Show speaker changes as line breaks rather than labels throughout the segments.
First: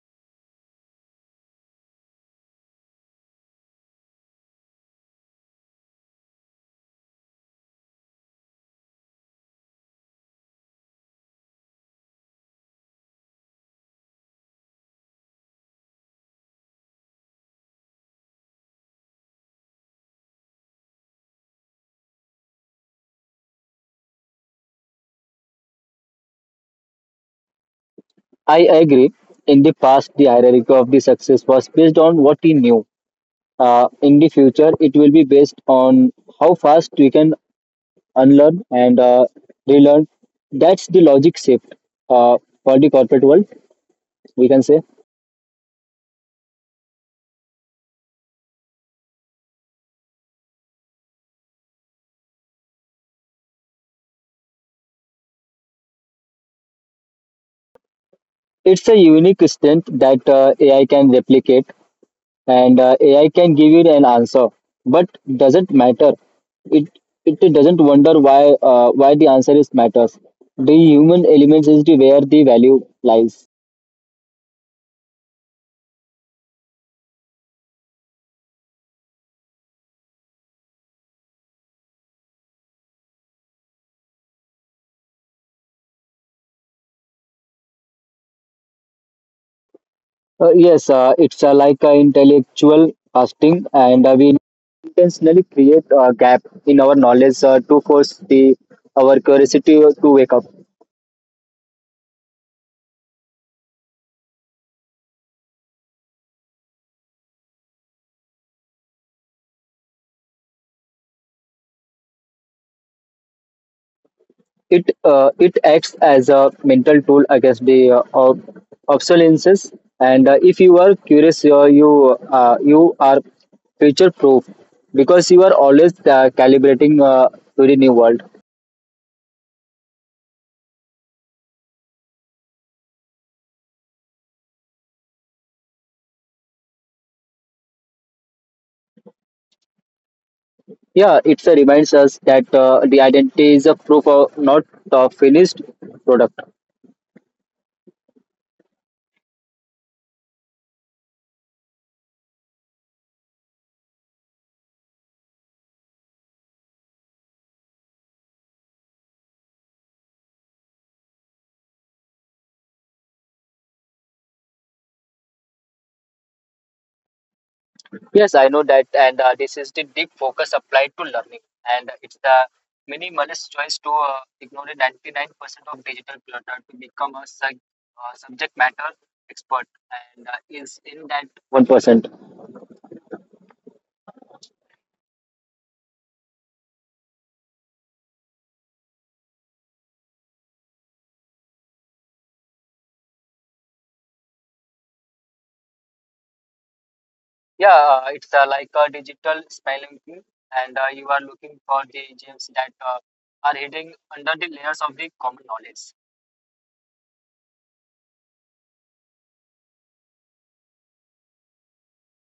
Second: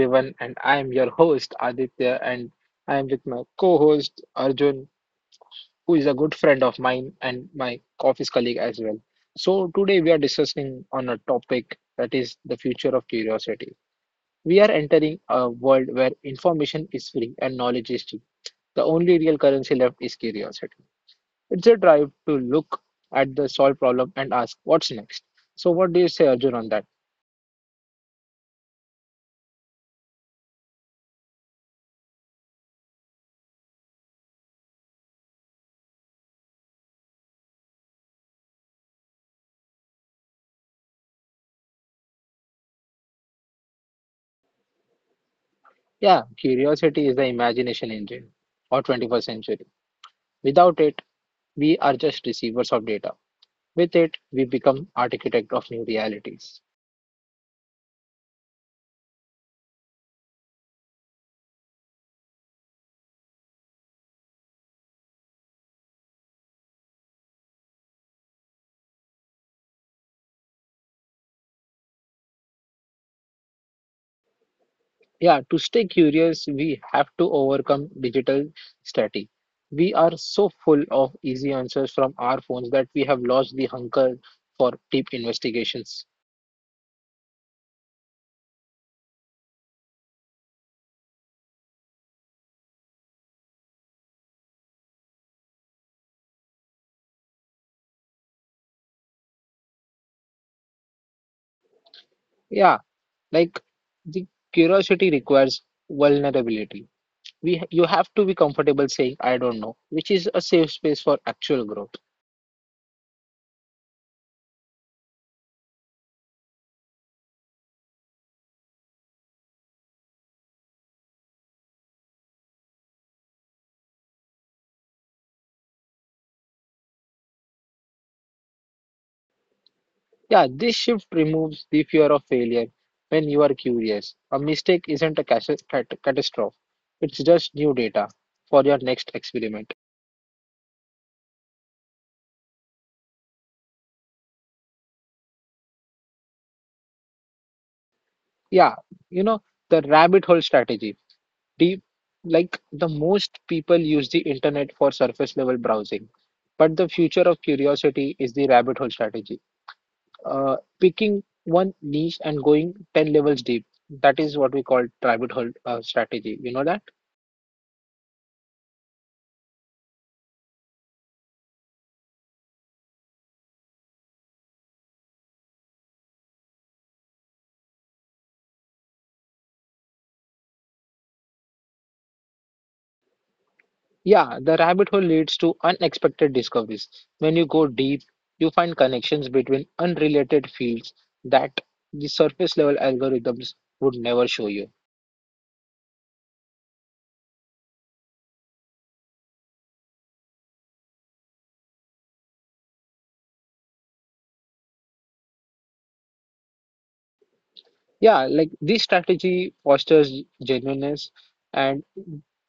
everyone. And I am your host, Aditya, and I am with my co host, Arjun, who is a good friend of mine and my office colleague as well. So, today we are discussing on a topic that is the future of curiosity. We are entering a world where information is free and knowledge is cheap. The only real currency left is curiosity. It's a drive to look at the solved problem and ask what's next. So, what do you say, Arjun, on that?
I agree. In the past, the hierarchy of the success was based on what we knew. In the future, it will be based on how fast we can unlearn and relearn. That's the logic shift uh, for the corporate world, we can say.
Yeah, curiosity is the imagination engine of 21st century. Without it, we are just receivers of data. With it, we become architect of new realities.
It's a unique strength that AI can replicate, and AI can give you an answer, but doesn't matter. It it doesn't wonder why the answer is matters. The human elements is the where the value lies.
Yeah, to stay curious, we have to overcome digital static. We are so full of easy answers from our phones that we have lost the hunger for deep investigations.
Yes, it's like intellectual fasting, and we intentionally create a gap in our knowledge to force the our curiosity to wake up.
Yeah, like the curiosity requires vulnerability. We You have to be comfortable saying I don't know, which is a safe space for actual growth.
It acts as a mental tool against the obsolescences, and if you are curious, you are future proof because you are always calibrating to the new world.
Yeah, this shift removes the fear of failure when you are curious. A mistake isn't a catastrophe, it's just new data for your next experiment.
Yeah, it reminds us that the identity is a proof of not the finished product.
Yeah, you know, the rabbit hole strategy. Deep, like the most people use the internet for surface level browsing, but the future of curiosity is the rabbit hole strategy. Picking one niche and going 10 levels deep. That is what we call rabbit hole strategy. You know that?
Yes, I know that, and this is the deep focus applied to learning, and it's the minimalist choice to ignore the 99% of digital clutter to become a subject matter expert, and is in that 1%.
Yeah, the rabbit hole leads to unexpected discoveries. When you go deep, you find connections between unrelated fields that the surface level algorithms would never show you.
Yeah, it's like a digital spelling key, and you are looking for the gems that are hidden under the layers of the common knowledge.
Yeah, like this strategy fosters genuineness, and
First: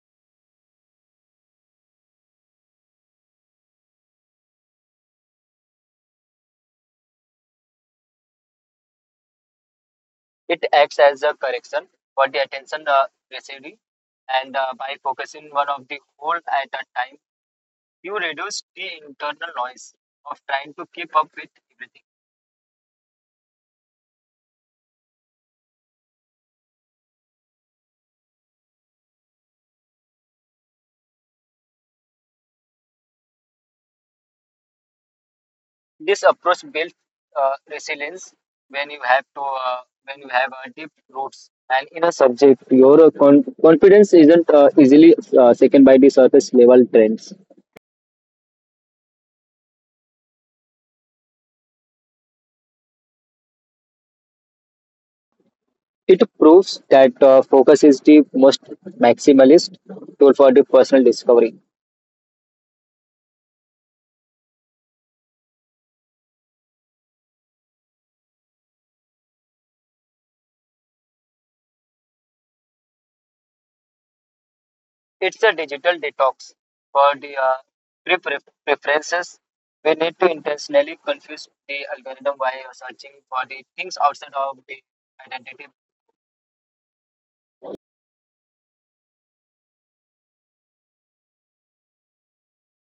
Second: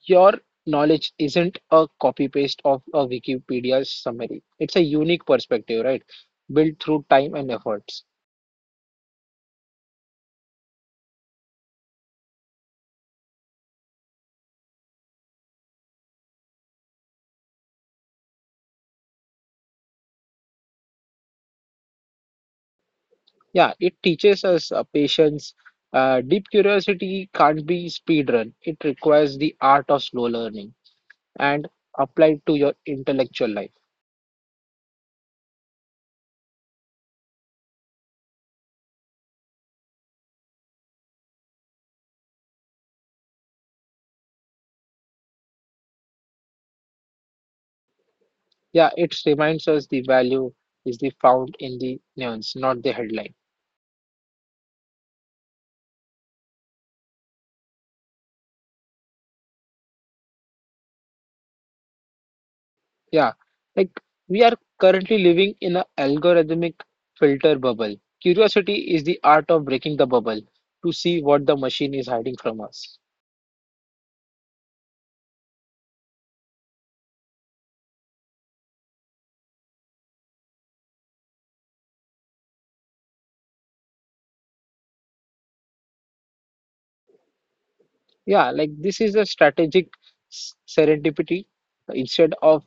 your knowledge isn't a copy paste of a Wikipedia summary. It's a unique perspective, right? Built through time and efforts.
It acts as a correction for the attention residue, and by focusing one of the whole at a time you reduce the internal noise of trying to keep up with everything.
Yeah, it teaches us patience. Deep curiosity can't be speedrun. It requires the art of slow learning and applied to your intellectual life.
This approach builds resilience when you have to when you have deep roots and in a subject. Your confidence isn't easily shaken by the surface level trends.
Yeah, it reminds us the value is the found in the nuance, not the headline.
It proves that focus is the most maximalist tool for the personal discovery.
Yeah, like we are currently living in a algorithmic filter bubble. Curiosity is the art of breaking the bubble to see what the machine is hiding from us.
It's a digital detox for the pre- pre- preferences. We need to intentionally confuse the algorithm by searching for the things outside of the identity.
Yeah, like this is a strategic serendipity instead of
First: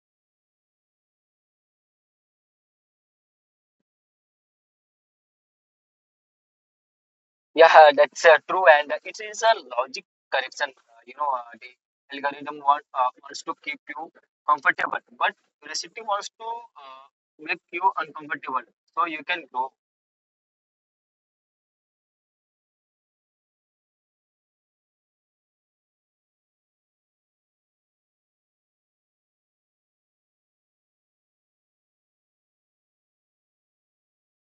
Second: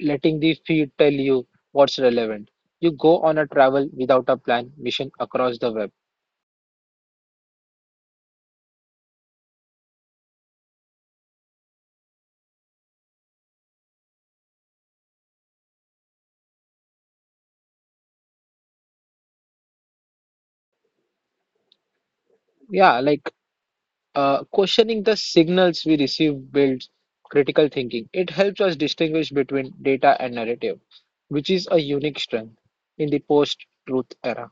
letting the feed tell you what's relevant. You go on a travel without a plan mission across the web.
Yeah, that's true, and it is a logic correction. You know, the algorithm wants to keep you comfortable, but curiosity wants to make you uncomfortable so you can grow.
Yeah, like questioning the signals we receive builds critical thinking. It helps us distinguish between data and narrative, which is a unique strength in the post-truth era.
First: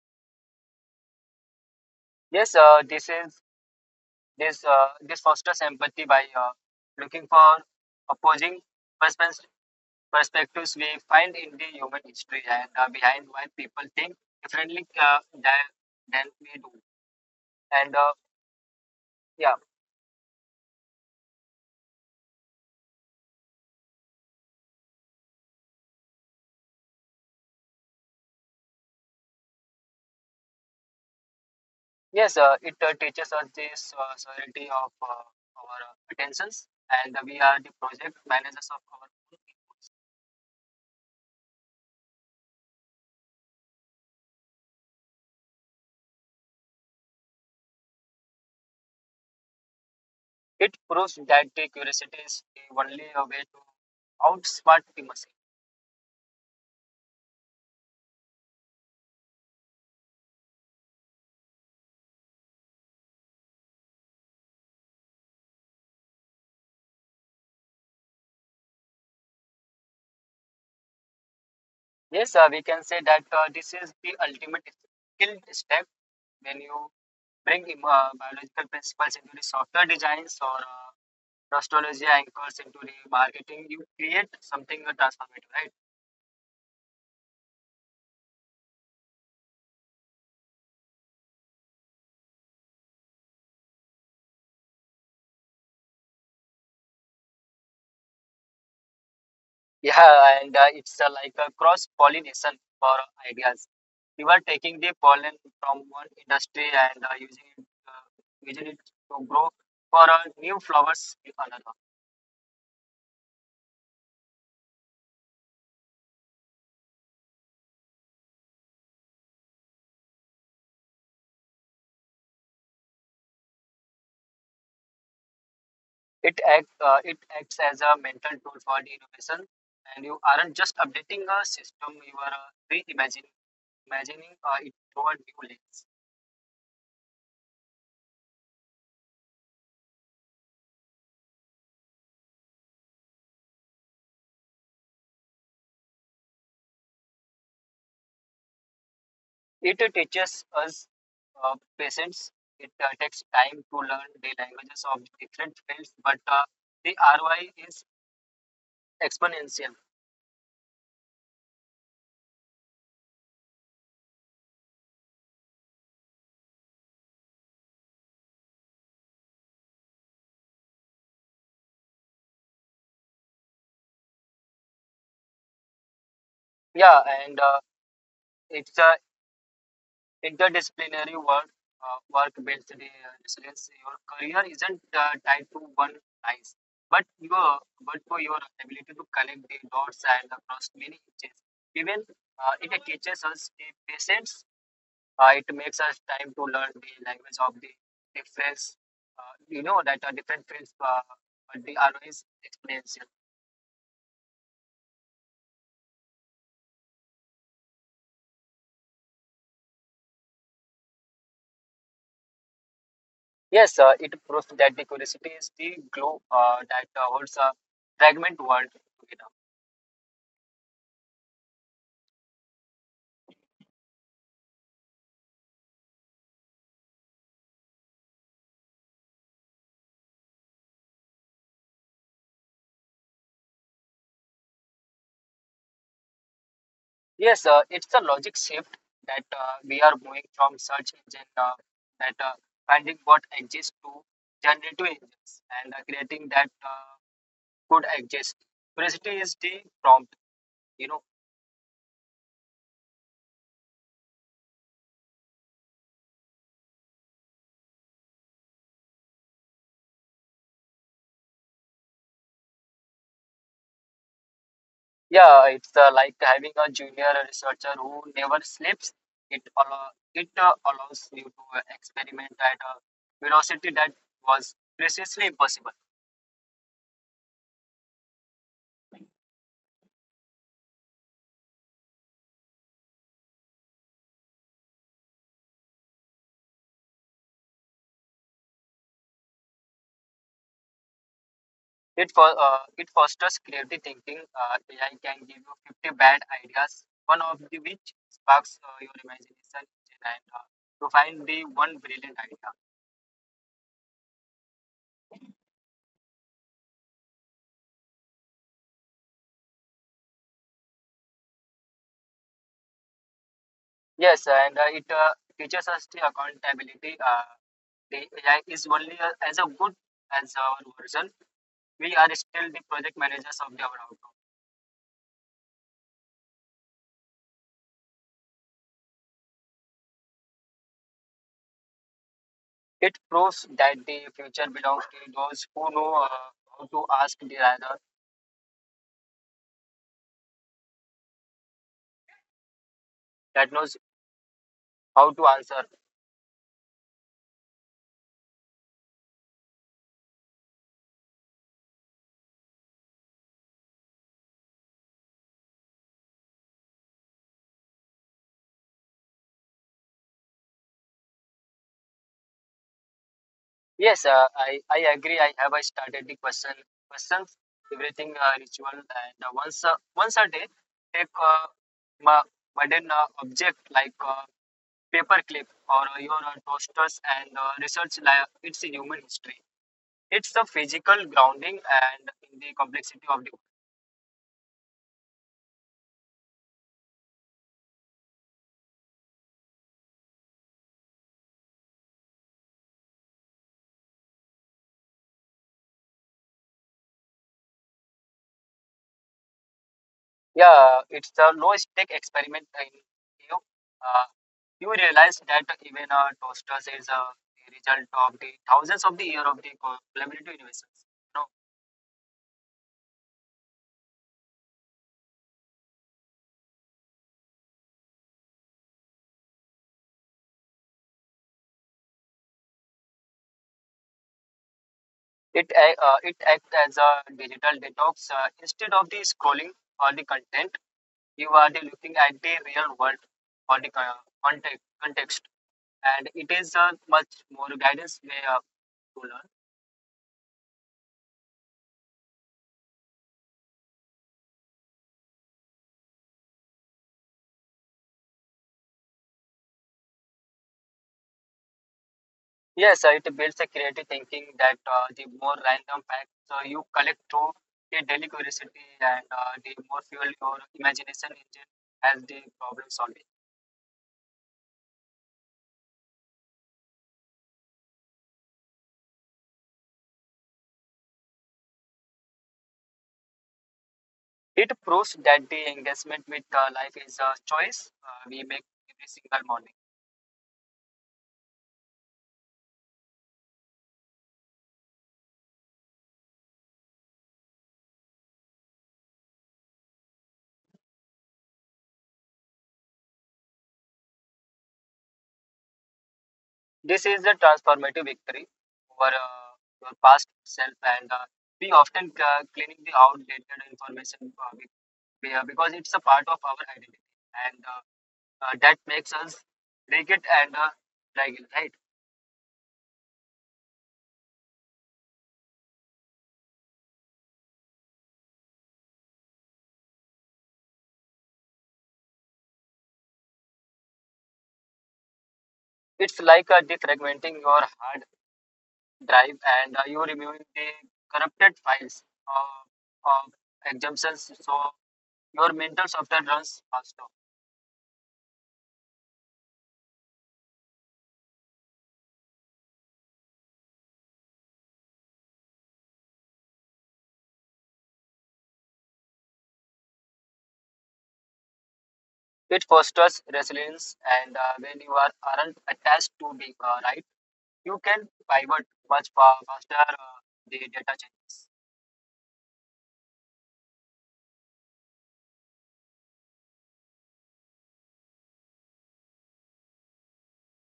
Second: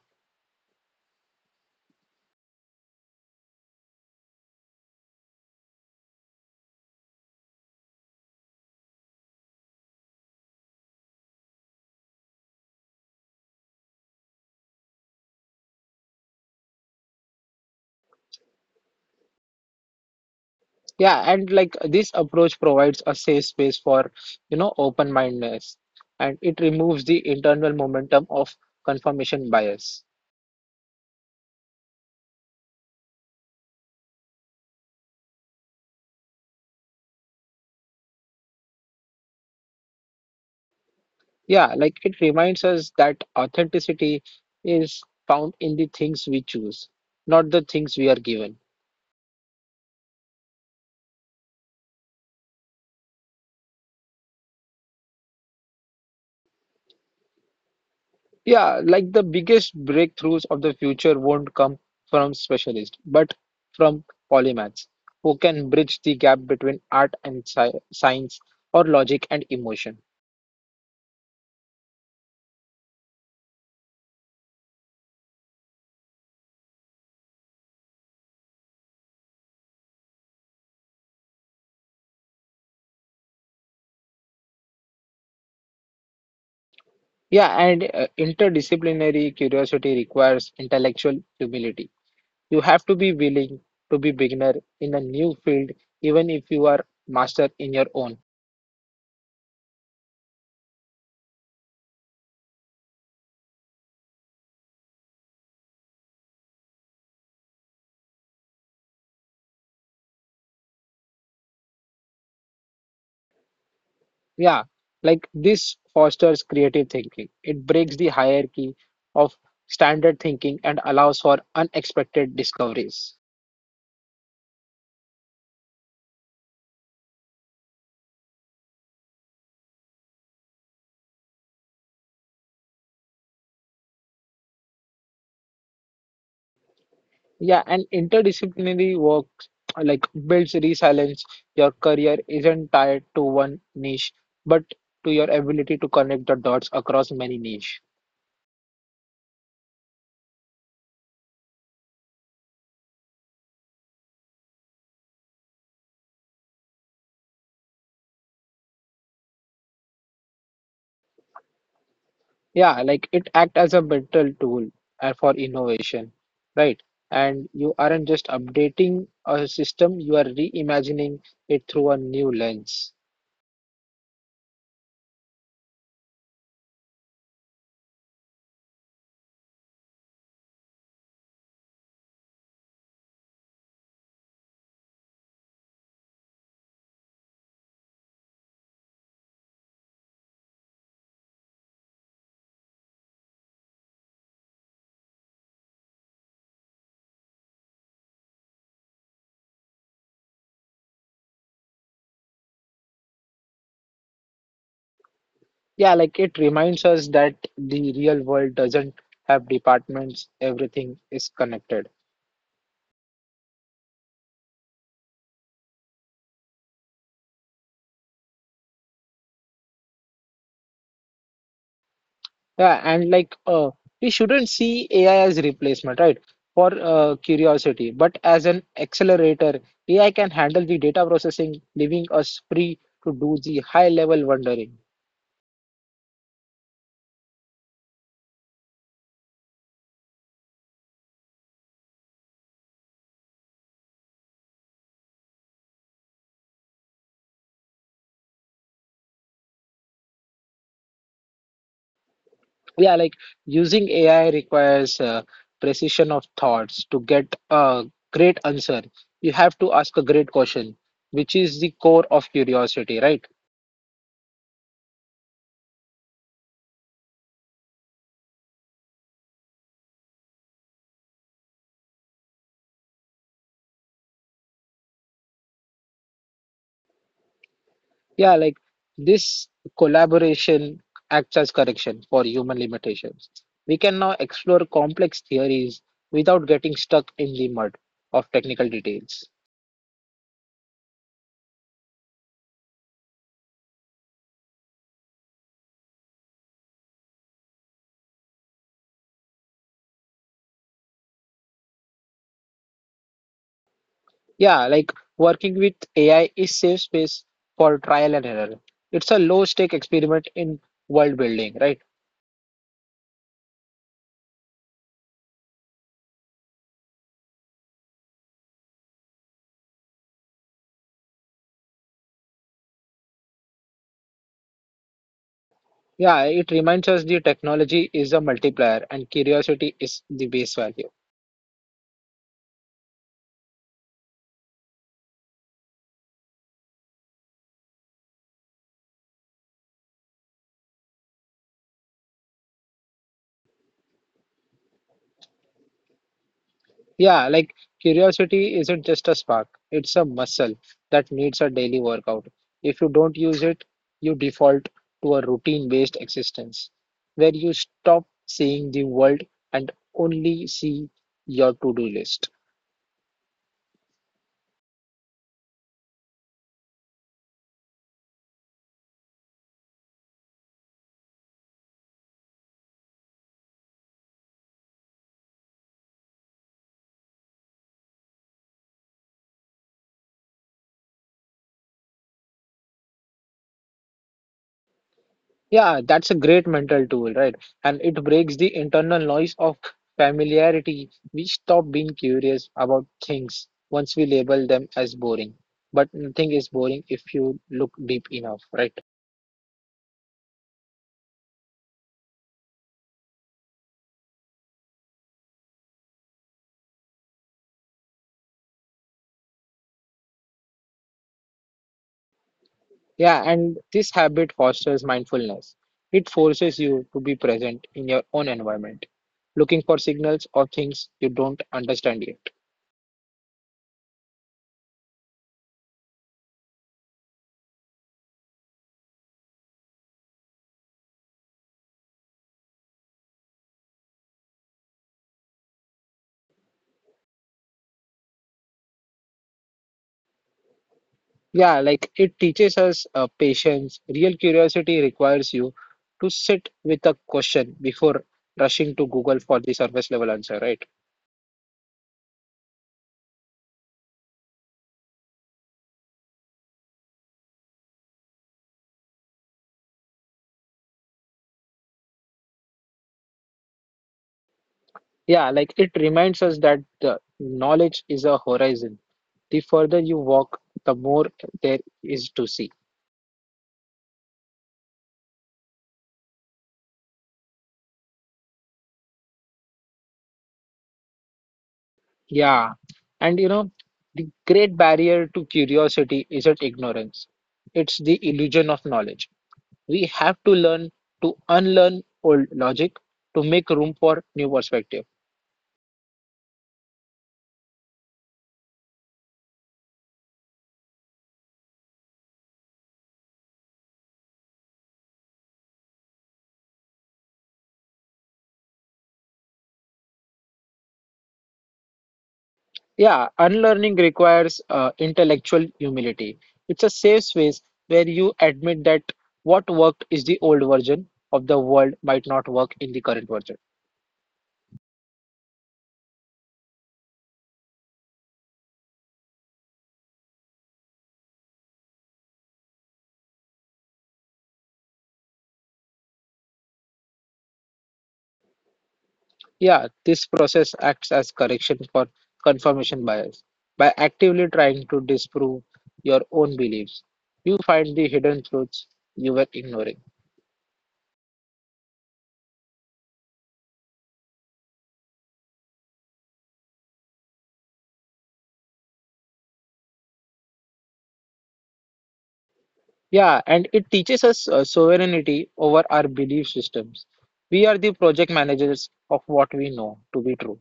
Yes, this is this this fosters empathy by looking for opposing perspe- perspectives we find in the human history and behind why people think differently than than we do. And yeah,
Yeah, and like this approach provides a safe space for, you know, open-mindedness, and it removes the internal momentum of confirmation bias.
yes, it teaches us this sovereignty of our attentions, and we are the project managers of our own inputs.
Yeah, like it reminds us that authenticity is found in the things we choose, not the things we are given.
It proves that the curiosity is the only way to outsmart the machine.
Yeah, like the biggest breakthroughs of the future won't come from specialists, but from polymaths who can bridge the gap between art and science or logic and emotion.
Yes, we can say that this is the ultimate skill step when you bring biological principles into the software designs or nostalgia anchors into the marketing you create something transformative, right?
Yeah, and interdisciplinary curiosity requires intellectual humility. You have to be willing to be beginner in a new field, even if you are master in your own.
Yeah, and it's like a cross pollination for ideas. You are taking the pollen from one industry and using it to grow for new flowers in another.
Yeah, like this fosters creative thinking. It breaks the hierarchy of standard thinking and allows for unexpected discoveries.
It acts as a mental tool for the innovation, and you aren't just updating a system. You are reimagining imagining it through a new lens.
Yeah, and interdisciplinary work like builds resilience. Your career isn't tied to one niche, but to your ability to connect the dots across many niche.
It teaches us patience. It takes time to learn the languages of different fields, but the ROI is exponential.
Yeah, like it act as a mental tool for innovation, right? And you aren't just updating a system, you are reimagining it through a new lens.
Yeah, and it's a interdisciplinary work. Work based the resilience. Your career isn't tied to one price, but your but for your ability to connect the dots and across many niches. Even it teaches us the patience. It makes us time to learn the language of the difference. You know that different fields, but they are always explanation.
Yeah, like it reminds us that the real world doesn't have departments, everything is connected.
Yes, it proves that the curiosity is the glue that holds a fragment world together.
Yeah, and like we shouldn't see AI as replacement, right? For curiosity but as an accelerator. AI can handle the data processing, leaving us free to do the high level wondering.
Yes, it's a logic shift that we are moving from search engine, that finding what exists, to generative engines and creating that could exist. Curiosity is the prompt, you know.
Yeah, like using AI requires precision of thoughts to get a great answer. You have to ask a great question, which is the core of curiosity, right?
Yeah, it's like having a junior researcher who never sleeps. It allow, it allows you to experiment at a velocity that was previously impossible.
Yeah, like this collaboration acts as correction for human limitations. We can now explore complex theories without getting stuck in the mud of technical details.
It fosters creative thinking. AI can give you 50 bad ideas, one of the which sparks your imagination and to find the one brilliant idea.
Yeah, like working with AI is safe space for trial and error. It's a low stake experiment in world building, right?
Yes, and it teaches us the accountability. The AI is only as a good as our version. We are still the project managers of our outcome.
Yeah, it reminds us the technology is a multiplier and curiosity is the base value.
It proves that the future belongs to those who know how to ask the rather that knows how to answer.
Yeah, like curiosity isn't just a spark, it's a muscle that needs a daily workout. If you don't use it, you default to a routine-based existence where you stop seeing the world and only see your to-do list.
Yes, I agree. I started the question questions everything ritual and once a day take ma- modern object like paper clip or your toasters and research like its a human history. It's the physical grounding and in the complexity of the.
Yeah, that's a great mental tool, right? And it breaks the internal noise of familiarity. We stop being curious about things once we label them as boring. But nothing is boring if you look deep enough, right?
Yeah, it's the low stake experiment in you. Uh, you realize that even toasters is a result of the thousands of the year of the collaborative innovations. No,
Yeah, and this habit fosters mindfulness. It forces you to be present in your own environment, looking for signals or things you don't understand yet.
it acts as a digital detox. Instead of the scrolling all the content, you are the looking at the real world or the context, and it is a much more guidance way to learn.
Yeah, like it teaches us patience. Real curiosity requires you to sit with a question before rushing to Google for the surface level answer, right?
Yes, it builds a creative thinking that the more random facts you collect through the daily curiosity and the more fuel your imagination engine as the problem solving.
Yeah, like it reminds us that the knowledge is a horizon. The further you walk, the more there is to see.
It proves that the engagement with life is a choice we make every single morning.
Yeah, and you know, the great barrier to curiosity isn't ignorance, it's the illusion of knowledge. We have to learn to unlearn old logic to make room for new perspectives.
This is a transformative victory over your past self, and we often cleaning the outdated information because it's a part of our identity and that makes us break it and fragile, right?
Yeah, unlearning requires intellectual humility. It's a safe space where you admit that what worked is the old version of the world might not work in the current version.
It's like defragmenting your hard drive and you removing the corrupted files of exemptions so your mental software runs faster.
Yeah, this process acts as correction for confirmation bias. By actively trying to disprove your own beliefs, you find the hidden truths you were ignoring.
It fosters resilience, and when you aren't attached to being right, you can pivot much faster the data changes.
Yeah, and it teaches us sovereignty over our belief systems. We are the project managers of what we know to be true.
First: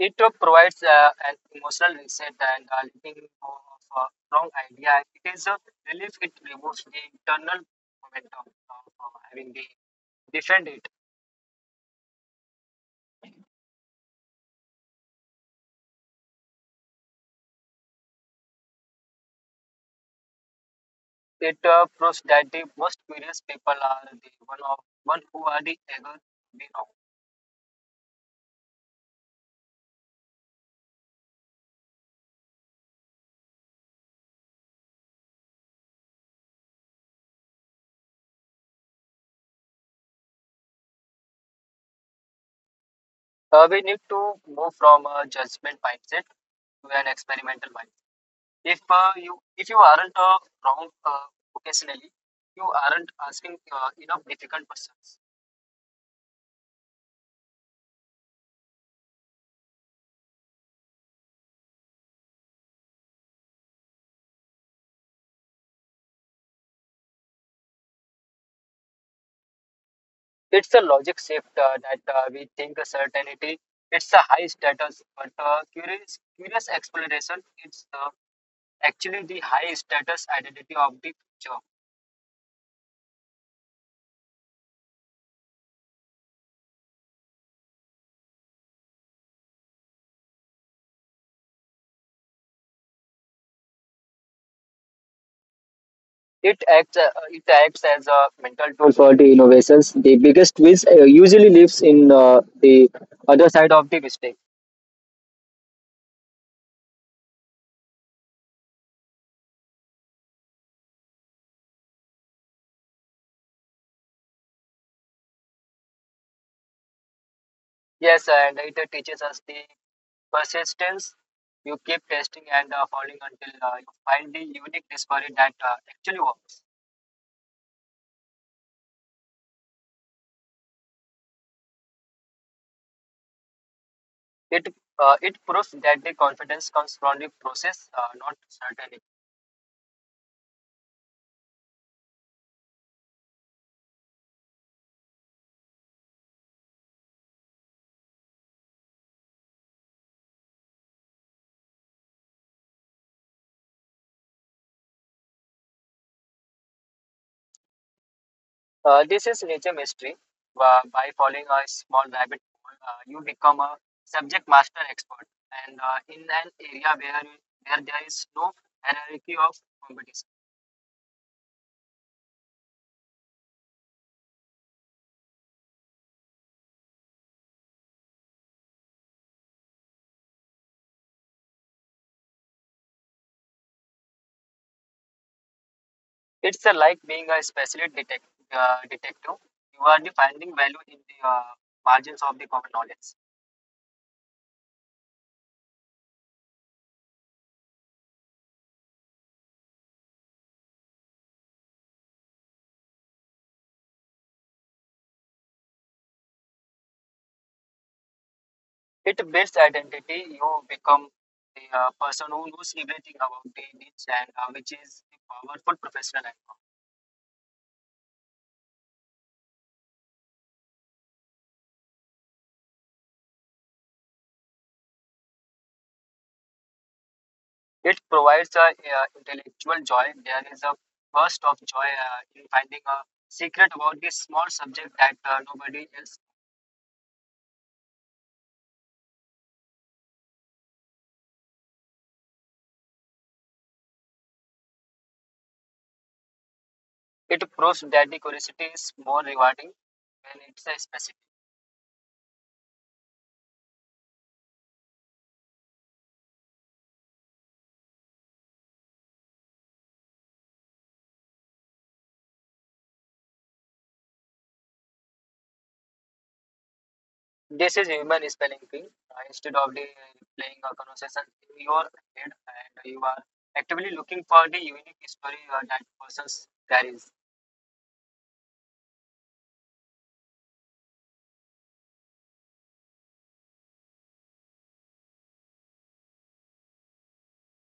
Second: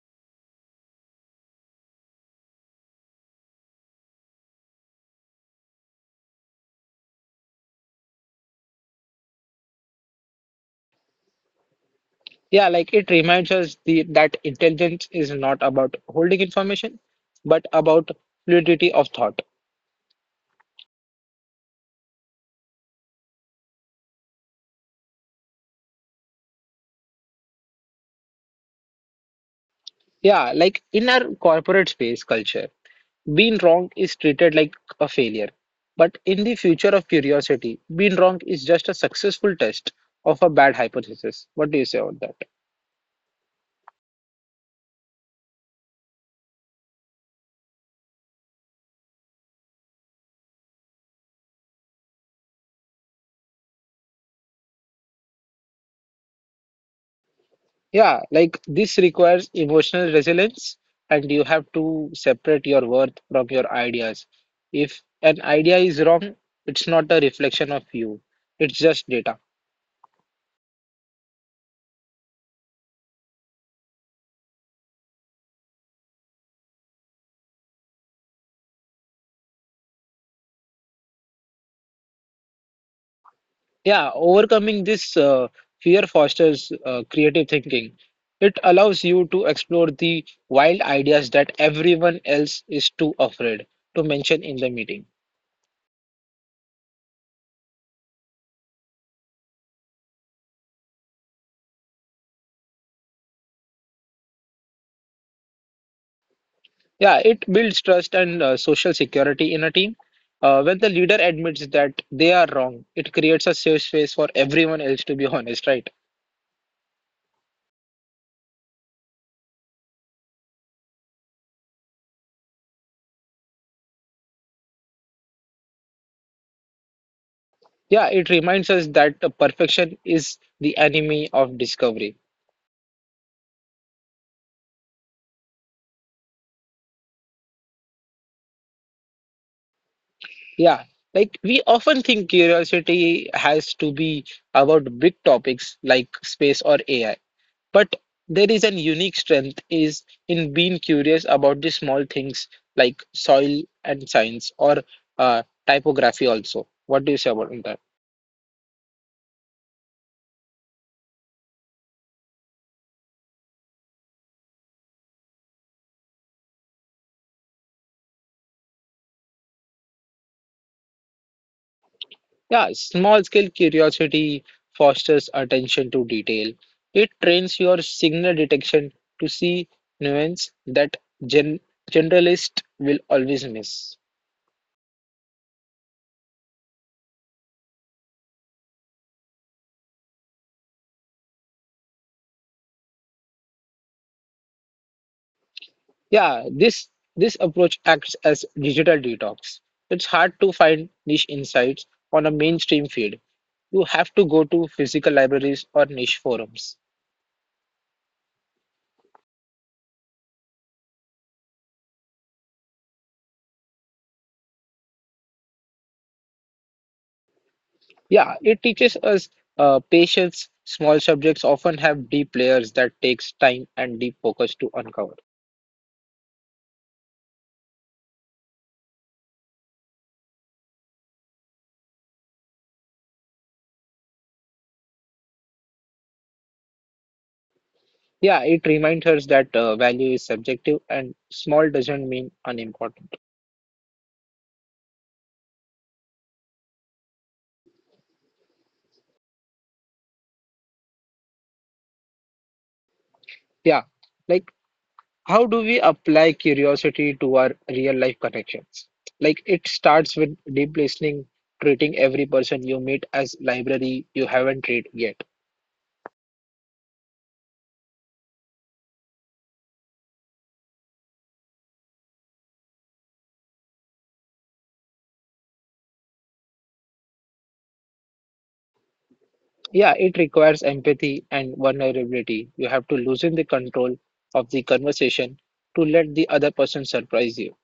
TikTok provides an emotional reset and letting go of a wrong idea. And it is a relief. It removes the internal momentum of having the defend it.
Yeah, like it reminds us that intelligence is not about holding information, but about fluidity of thought.
It proves that the most curious people are the one of one who are the ever be wrong.
Yeah, like in our corporate space culture, being wrong is treated like a failure. But in the future of curiosity, being wrong is just a successful test of a bad hypothesis. What do you say on that?
We need to move from a judgment mindset to an experimental mindset. If you aren't wrong occasionally, you aren't asking enough difficult questions.
Yeah, like this requires emotional resilience, and you have to separate your worth from your ideas. If an idea is wrong, it's not a reflection of you, it's just data.
It's a logic shift that we think a certainty. It's a high status, but curious exploration. It's actually the high status identity of the future.
Yeah, overcoming this fear fosters creative thinking. It allows you to explore the wild ideas that everyone else is too afraid to mention in the meeting.
It acts as a mental tool for the innovations. The biggest whiz usually lives in the other side of the mistake.
Yeah, it builds trust and social security in a team. When the leader admits that they are wrong, it creates a safe space for everyone else to be honest, right?
Yes, and it teaches us the persistence. You keep testing and falling until you find the unique discovery that actually works.
Yeah, it reminds us that perfection is the enemy of discovery.
It it proves that the confidence comes from the process, not certainty.
Yeah, like we often think curiosity has to be about big topics like space or AI. But there is an unique strength is in being curious about the small things like soil and science or typography also. What do you say about that?
This is nature mystery. By following a small rabbit hole, you become a subject master expert, and in an area where there is no hierarchy of competition.
Yeah, small scale curiosity fosters attention to detail. It trains your signal detection to see nuance that gen generalist will always miss.
It's like being a specialist detective. You are the finding value in the margins of the common knowledge.
Yeah, this approach acts as digital detox. It's hard to find niche insights on a mainstream feed, you have to go to physical libraries or niche forums.
It builds identity. You become the person who knows everything about the niche, and which is the powerful professional icon.
Yeah, it teaches us patience. Small subjects often have deep layers that takes time and deep focus to uncover.
It provides a intellectual joy. There is a burst of joy in finding a secret about this small subject that nobody else.
Yeah, it reminds us that value is subjective and small doesn't mean unimportant.
It proves that the curiosity is more rewarding when it's a specific.
Yeah, like how do we apply curiosity to our real life connections? Like it starts with deep listening, treating every person you meet as library you haven't read yet.
This is human spelling thing. Instead of the playing a conversation in your head, and you are actively looking for the unique story that person carries.
Yeah, it requires empathy and vulnerability. You have to loosen the control of the conversation to let the other person surprise you.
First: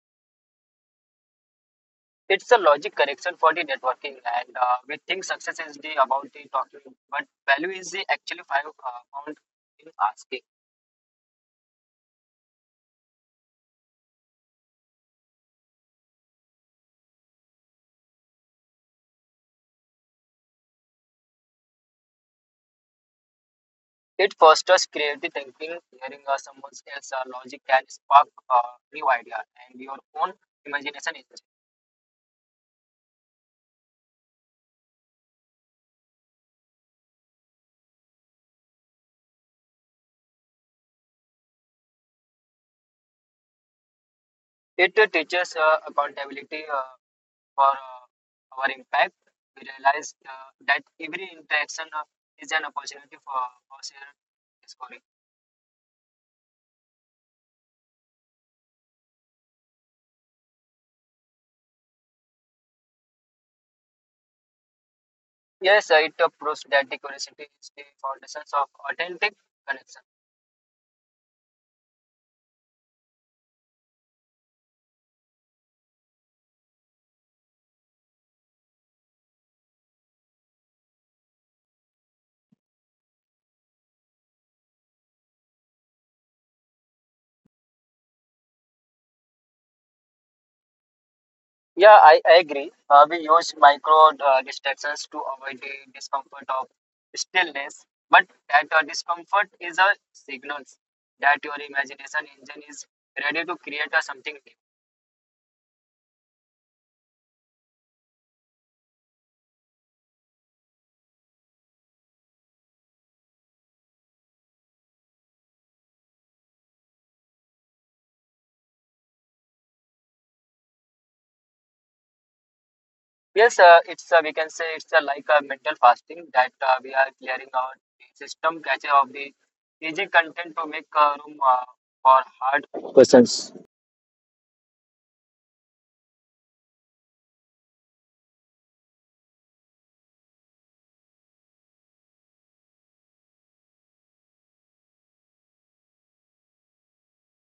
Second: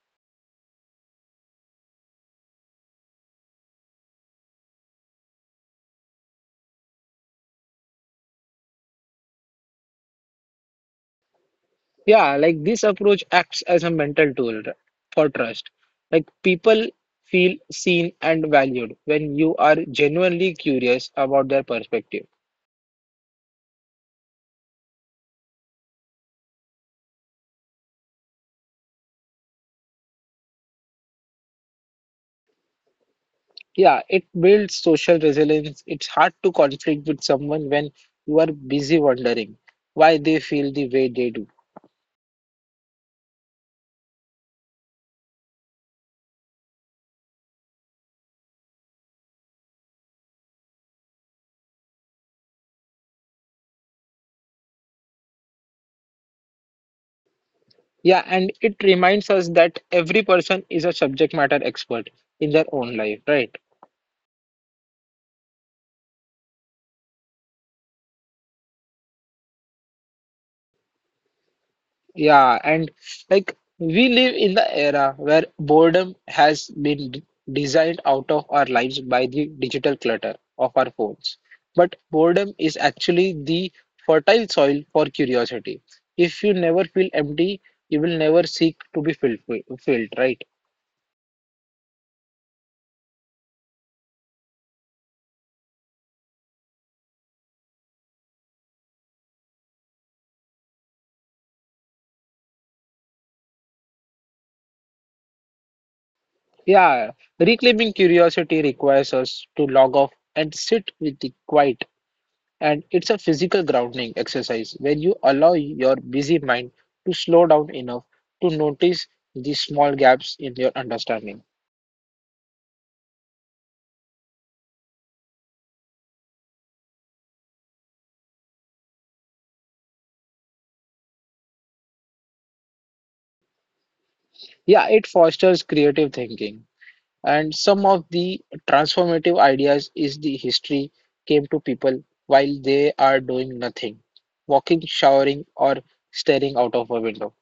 It's a logic correction for the networking, and we think success is the about the talking, but value is the actually five found in asking.
Yeah, like this approach acts as a mental tool for trust. Like people feel seen and valued when you are genuinely curious about their perspective.
It fosters creative thinking. Hearing someone else's logic can spark new idea and your own imagination. Is-
Yeah, it builds social resilience. It's hard to conflict with someone when you are busy wondering why they feel the way they do.
It teaches accountability. For our impact, we realized that every interaction of, is an opportunity for shared discovery.
Yeah, and it reminds us that every person is a subject matter expert in their own life, right?
Yes, it proves that the curiosity is the foundation of authentic connection.
Yeah, and like we live in the era where boredom has been designed out of our lives by the digital clutter of our phones. But boredom is actually the fertile soil for curiosity. If you never feel empty, you will never seek to be filled, filled, right?
Yeah, I agree. We use micro distractions to avoid the discomfort of stillness, but that discomfort is a signal that your imagination engine is ready to create a something new.
Yeah, reclaiming curiosity requires us to log off and sit with the quiet, and it's a physical grounding exercise where you allow your busy mind to slow down enough to notice the small gaps in your understanding.
Yes, it's we can say it's like a mental fasting that we are clearing our system, catcher of the easy content to make room for hard questions.
Yeah, it fosters creative thinking, and some of the transformative ideas is the history came to people while they are doing nothing, walking, showering, or staring out of a window.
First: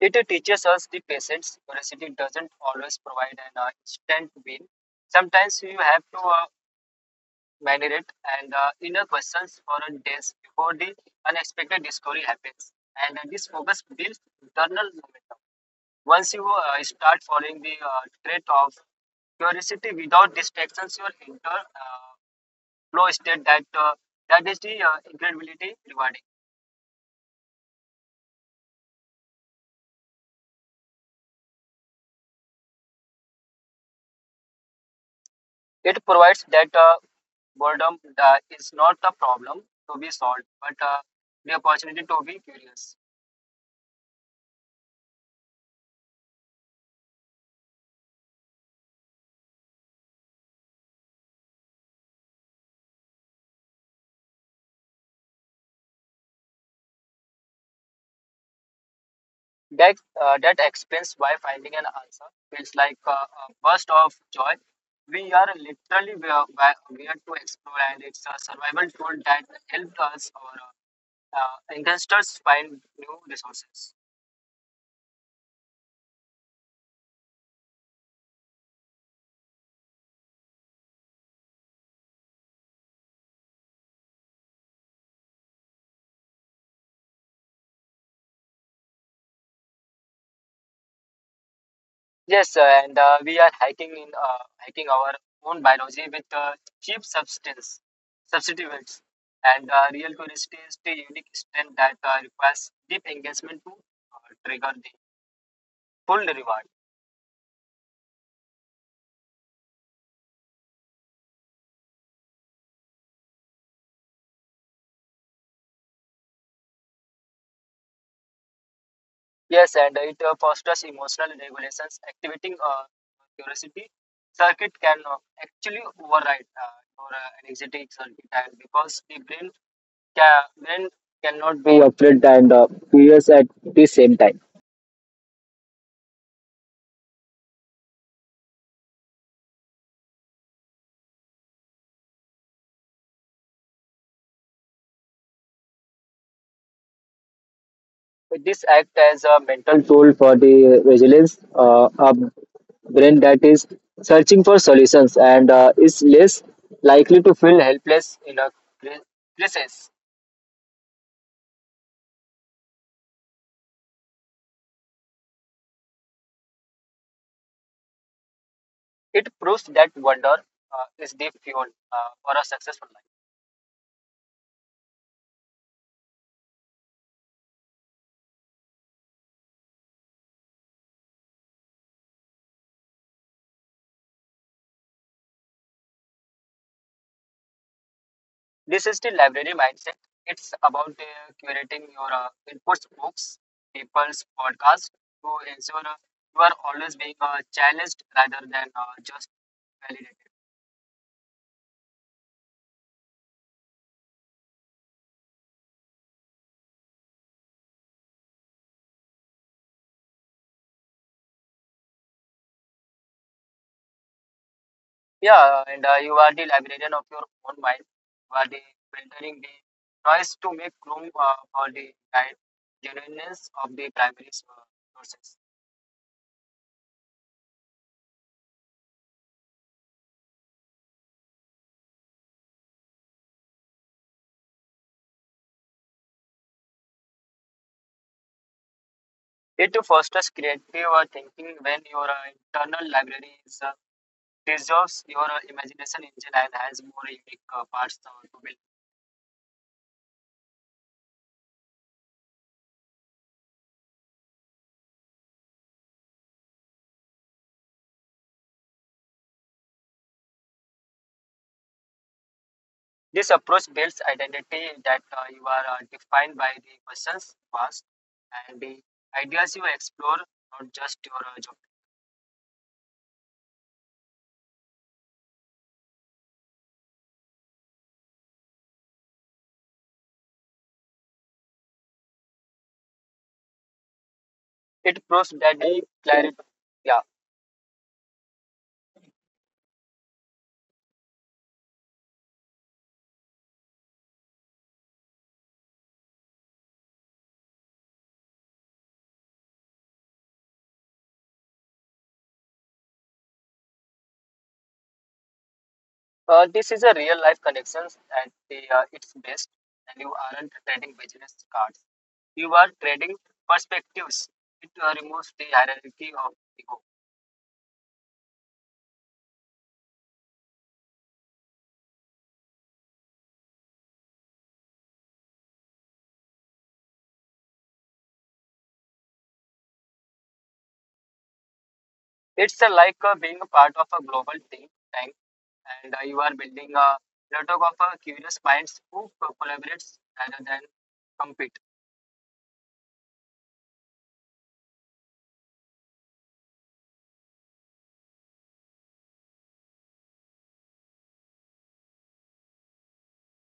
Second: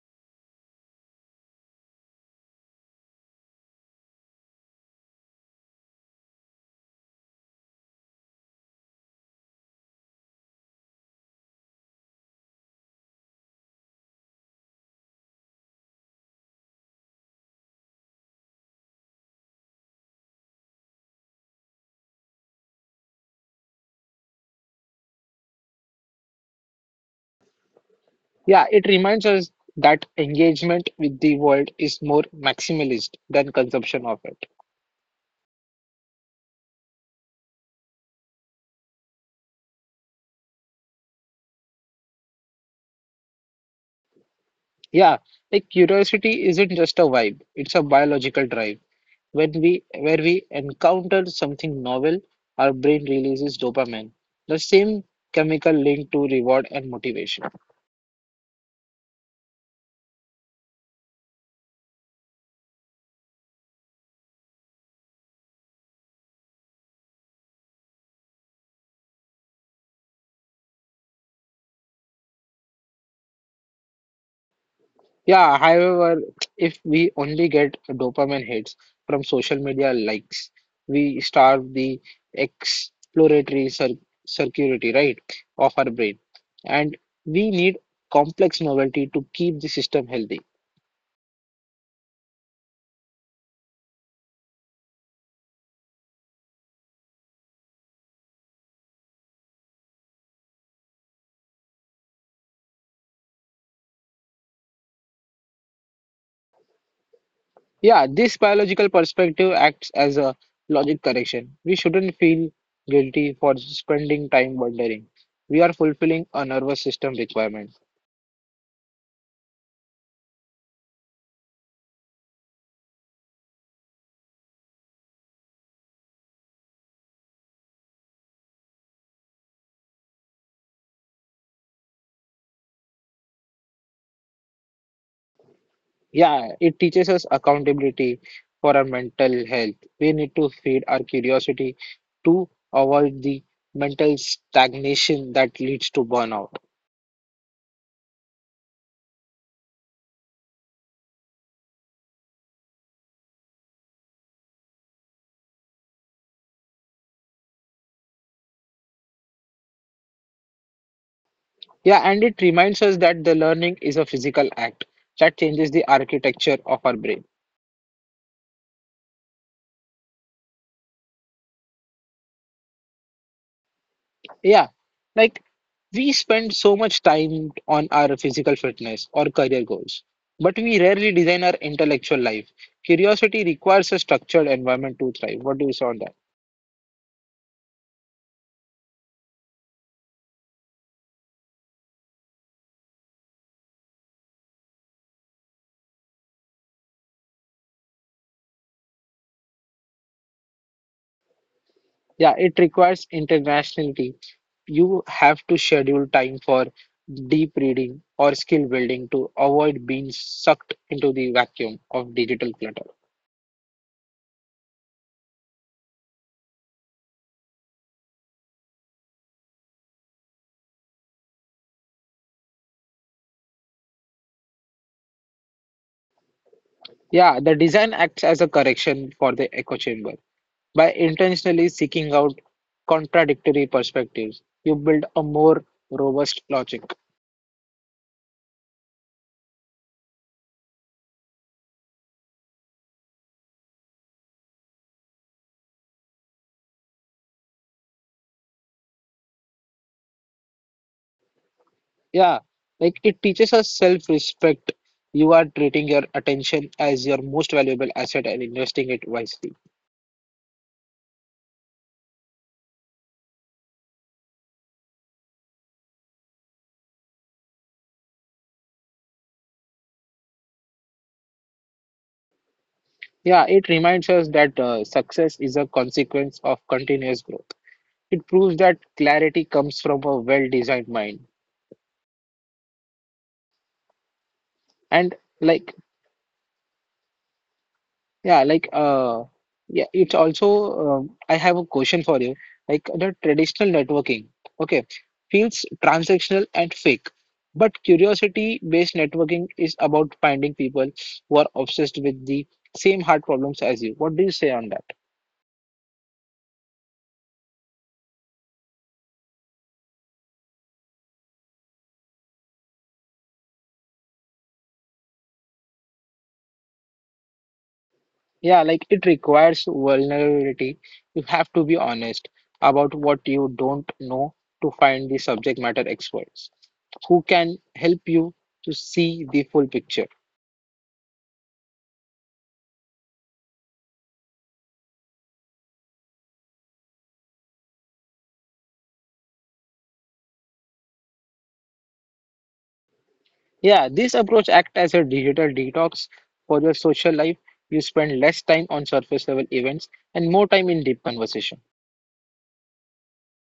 It teaches us the patience. Curiosity doesn't always provide an instant win. Sometimes you have to marinate and inner questions for a days before the unexpected discovery happens. And this focus builds internal momentum. Once you start following the trait of curiosity without distractions you will enter uh, flow state that is the incredibility rewarding.
Yeah, it reminds us that engagement with the world is more maximalist than consumption of it.
It provides that boredom is not a problem to be solved but the opportunity to be curious.
Yeah, like curiosity isn't just a vibe, it's a biological drive. When we where we encounter something novel, our brain releases dopamine, the same chemical linked to reward and motivation.
That that explains why finding an answer feels like a burst of joy. We are literally, we are to explore, and it's a survival tool that helps us or investors find new resources.
Yeah, however, if we only get dopamine hits from social media likes, we starve the exploratory circuity, right, of our brain. And we need complex novelty to keep the system healthy.
Yes, sir, and we are hiking in hacking our own biology with cheap substance substitutes, and real curiosity is the unique strength that requires deep engagement to trigger the full reward.
Yeah, this biological perspective acts as a logic correction. We shouldn't feel guilty for spending time wondering. We are fulfilling a nervous system requirement.
Yes, and it fosters emotional regulations, activating curiosity circuit can actually override your energetic circuit, and because the brain brain cannot be afraid and curious at the same time.
Yeah, it teaches us accountability for our mental health. We need to feed our curiosity to avoid the mental stagnation that leads to burnout.
This acts as a mental tool for the resilience, a brain that is searching for solutions and is less likely to feel helpless in a cri- crisis.
Yeah, and it reminds us that the learning is a physical act that changes the architecture of our brain.
It proves that wonder is the fuel for a successful life.
Yeah, like we spend so much time on our physical fitness or career goals, but we rarely design our intellectual life. Curiosity requires a structured environment to thrive. What do you say on that?
This is the library mindset. It's about curating your inputs, books, people's podcasts to ensure you are always being challenged rather than just validated.
Yeah, it requires internationality. You have to schedule time for deep reading or skill building to avoid being sucked into the vacuum of digital clutter.
Yeah, and you are the librarian of your own mind. You are the filtering the noise to make room for the guide genuineness of the primary sources.
Yeah, the design acts as a correction for the echo chamber. By intentionally seeking out contradictory perspectives, you build a more robust logic.
It fosters creative thinking when your internal library is preserves your imagination engine and has more unique parts to build.
Yeah, like it teaches us self respect. You are treating your attention as your most valuable asset and investing it wisely.
This approach builds identity that you are defined by the questions you ask and the ideas you explore, not just your geography.
Yeah, it reminds us that success is a consequence of continuous growth. It proves that clarity comes from a well designed mind.
It
And
proves that
like
the clarity, yeah,
Yeah, like yeah, it's also I have a question for you. Like the traditional networking, okay, feels transactional and fake, but curiosity-based networking is about finding people who are obsessed with the same hard problems as you. What do you say on that?
this is a real life connections at the its best, and you aren't trading business cards. You are trading perspectives. It removes the hierarchy of ego.
Yeah, like it requires vulnerability. You have to be honest about what you don't know to find the subject matter experts who can help you to see the full picture.
It's like being a part of a global think tank, and you are building a network of curious minds who collaborates rather than compete.
Yeah, this approach acts as a digital detox for your social life. You spend less time on surface level events and more time in deep conversation.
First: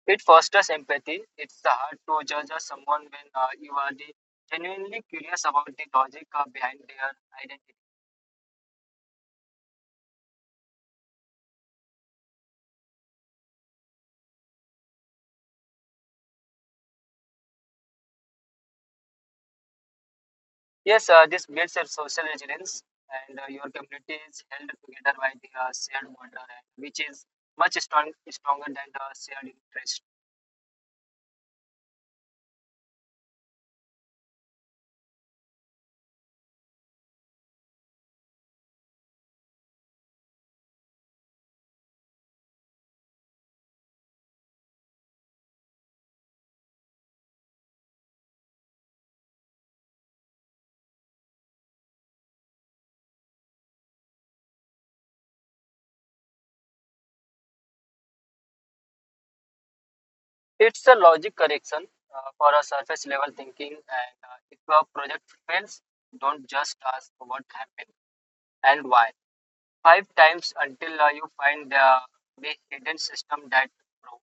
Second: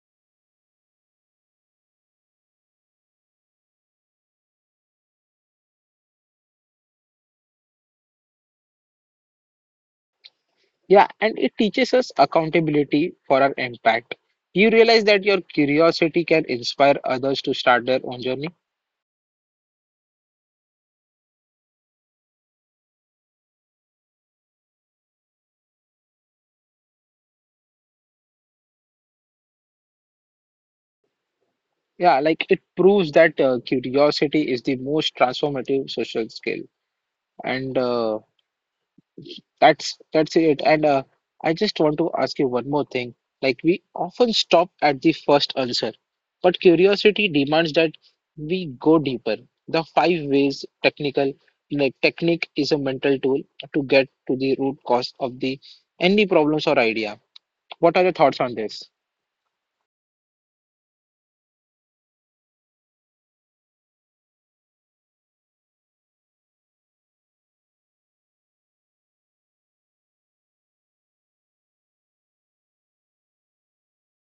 It fosters empathy. It's hard to judge someone when you are the genuinely curious about the logic behind their identity.
Yeah, and it teaches us accountability for our impact. You realize that your curiosity can inspire others to start their own journey.
Yes, this builds a social resilience, and your community is held together by the shared bond, which is stronger than the shared interest.
Yeah, like it proves that curiosity is the most transformative social skill. And That's it. And I just want to ask you one more thing. Like we often stop at the first answer, but curiosity demands that we go deeper. The five ways technical like technique is a mental tool to get to the root cause of the any problems or idea. What are your thoughts on this?
It's a logic correction for a surface level thinking, and if a project fails, don't just ask what happened and why five times until you find the big hidden system that probe.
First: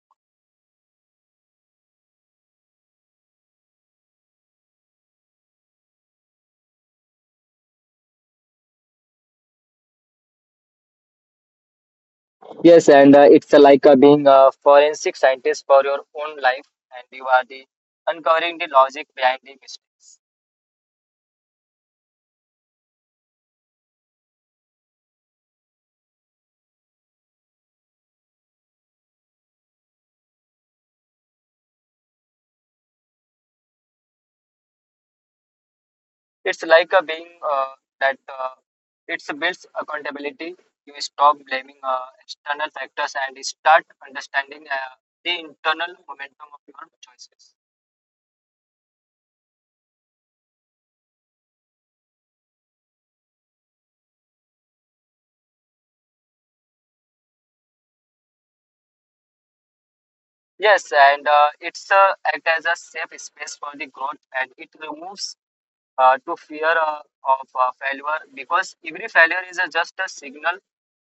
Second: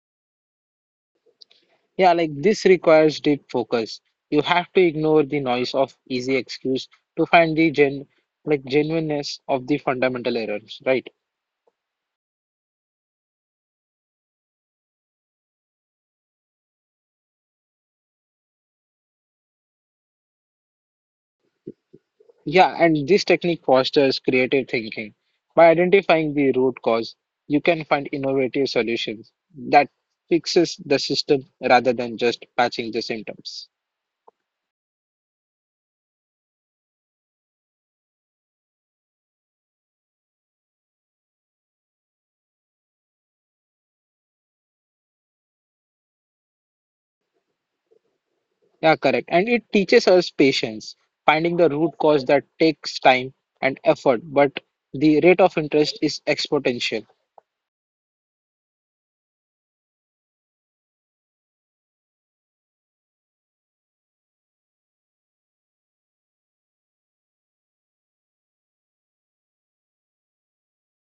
Yeah, like this requires deep focus. You have to ignore the noise of easy excuse to find the genuineness of the fundamental errors, right?
Yes, and it's like being a forensic scientist for your own life, and you are the uncovering the logic behind the mistakes.
Yeah, and this technique fosters creative thinking. By identifying the root cause, you can find innovative solutions that fixes the system rather than just patching the symptoms.
It's like being that it builds accountability. You stop blaming external factors and start understanding the internal momentum of your choices.
Yeah, correct. And it teaches us patience, finding the root cause that takes time and effort, but the rate of interest is exponential.
Yes, and it's act as a safe space for the growth, and it removes to fear of failure because every failure is a, just a signal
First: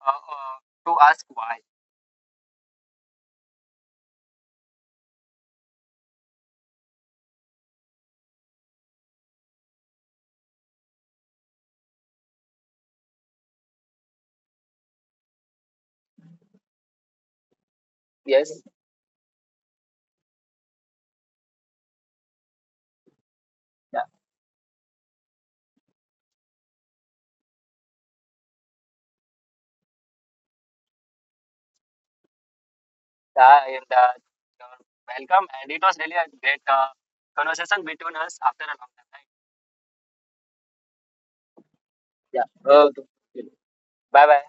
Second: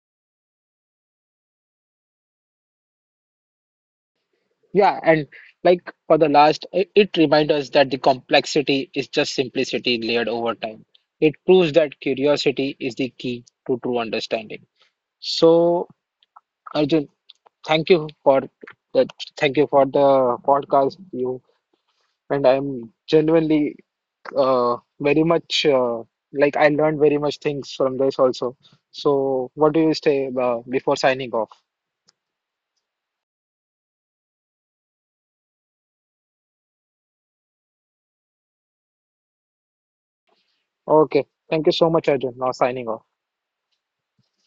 uh, uh, to ask why.
Yeah, and like for the last, it reminds us that the complexity is just simplicity layered over time. It proves that curiosity is the key to true understanding. So, Arjun, thank you for
Yes,
that. Thank you for the podcast you and I'm genuinely
yeah.
very much like I learned very much things from this also. So, what do you say before signing off?
And you're welcome. And it was really a great conversation between us after a long time, right?
Okay, thank you so much, Arjun.
Yeah.
Now signing
Okay.
off.
Bye bye.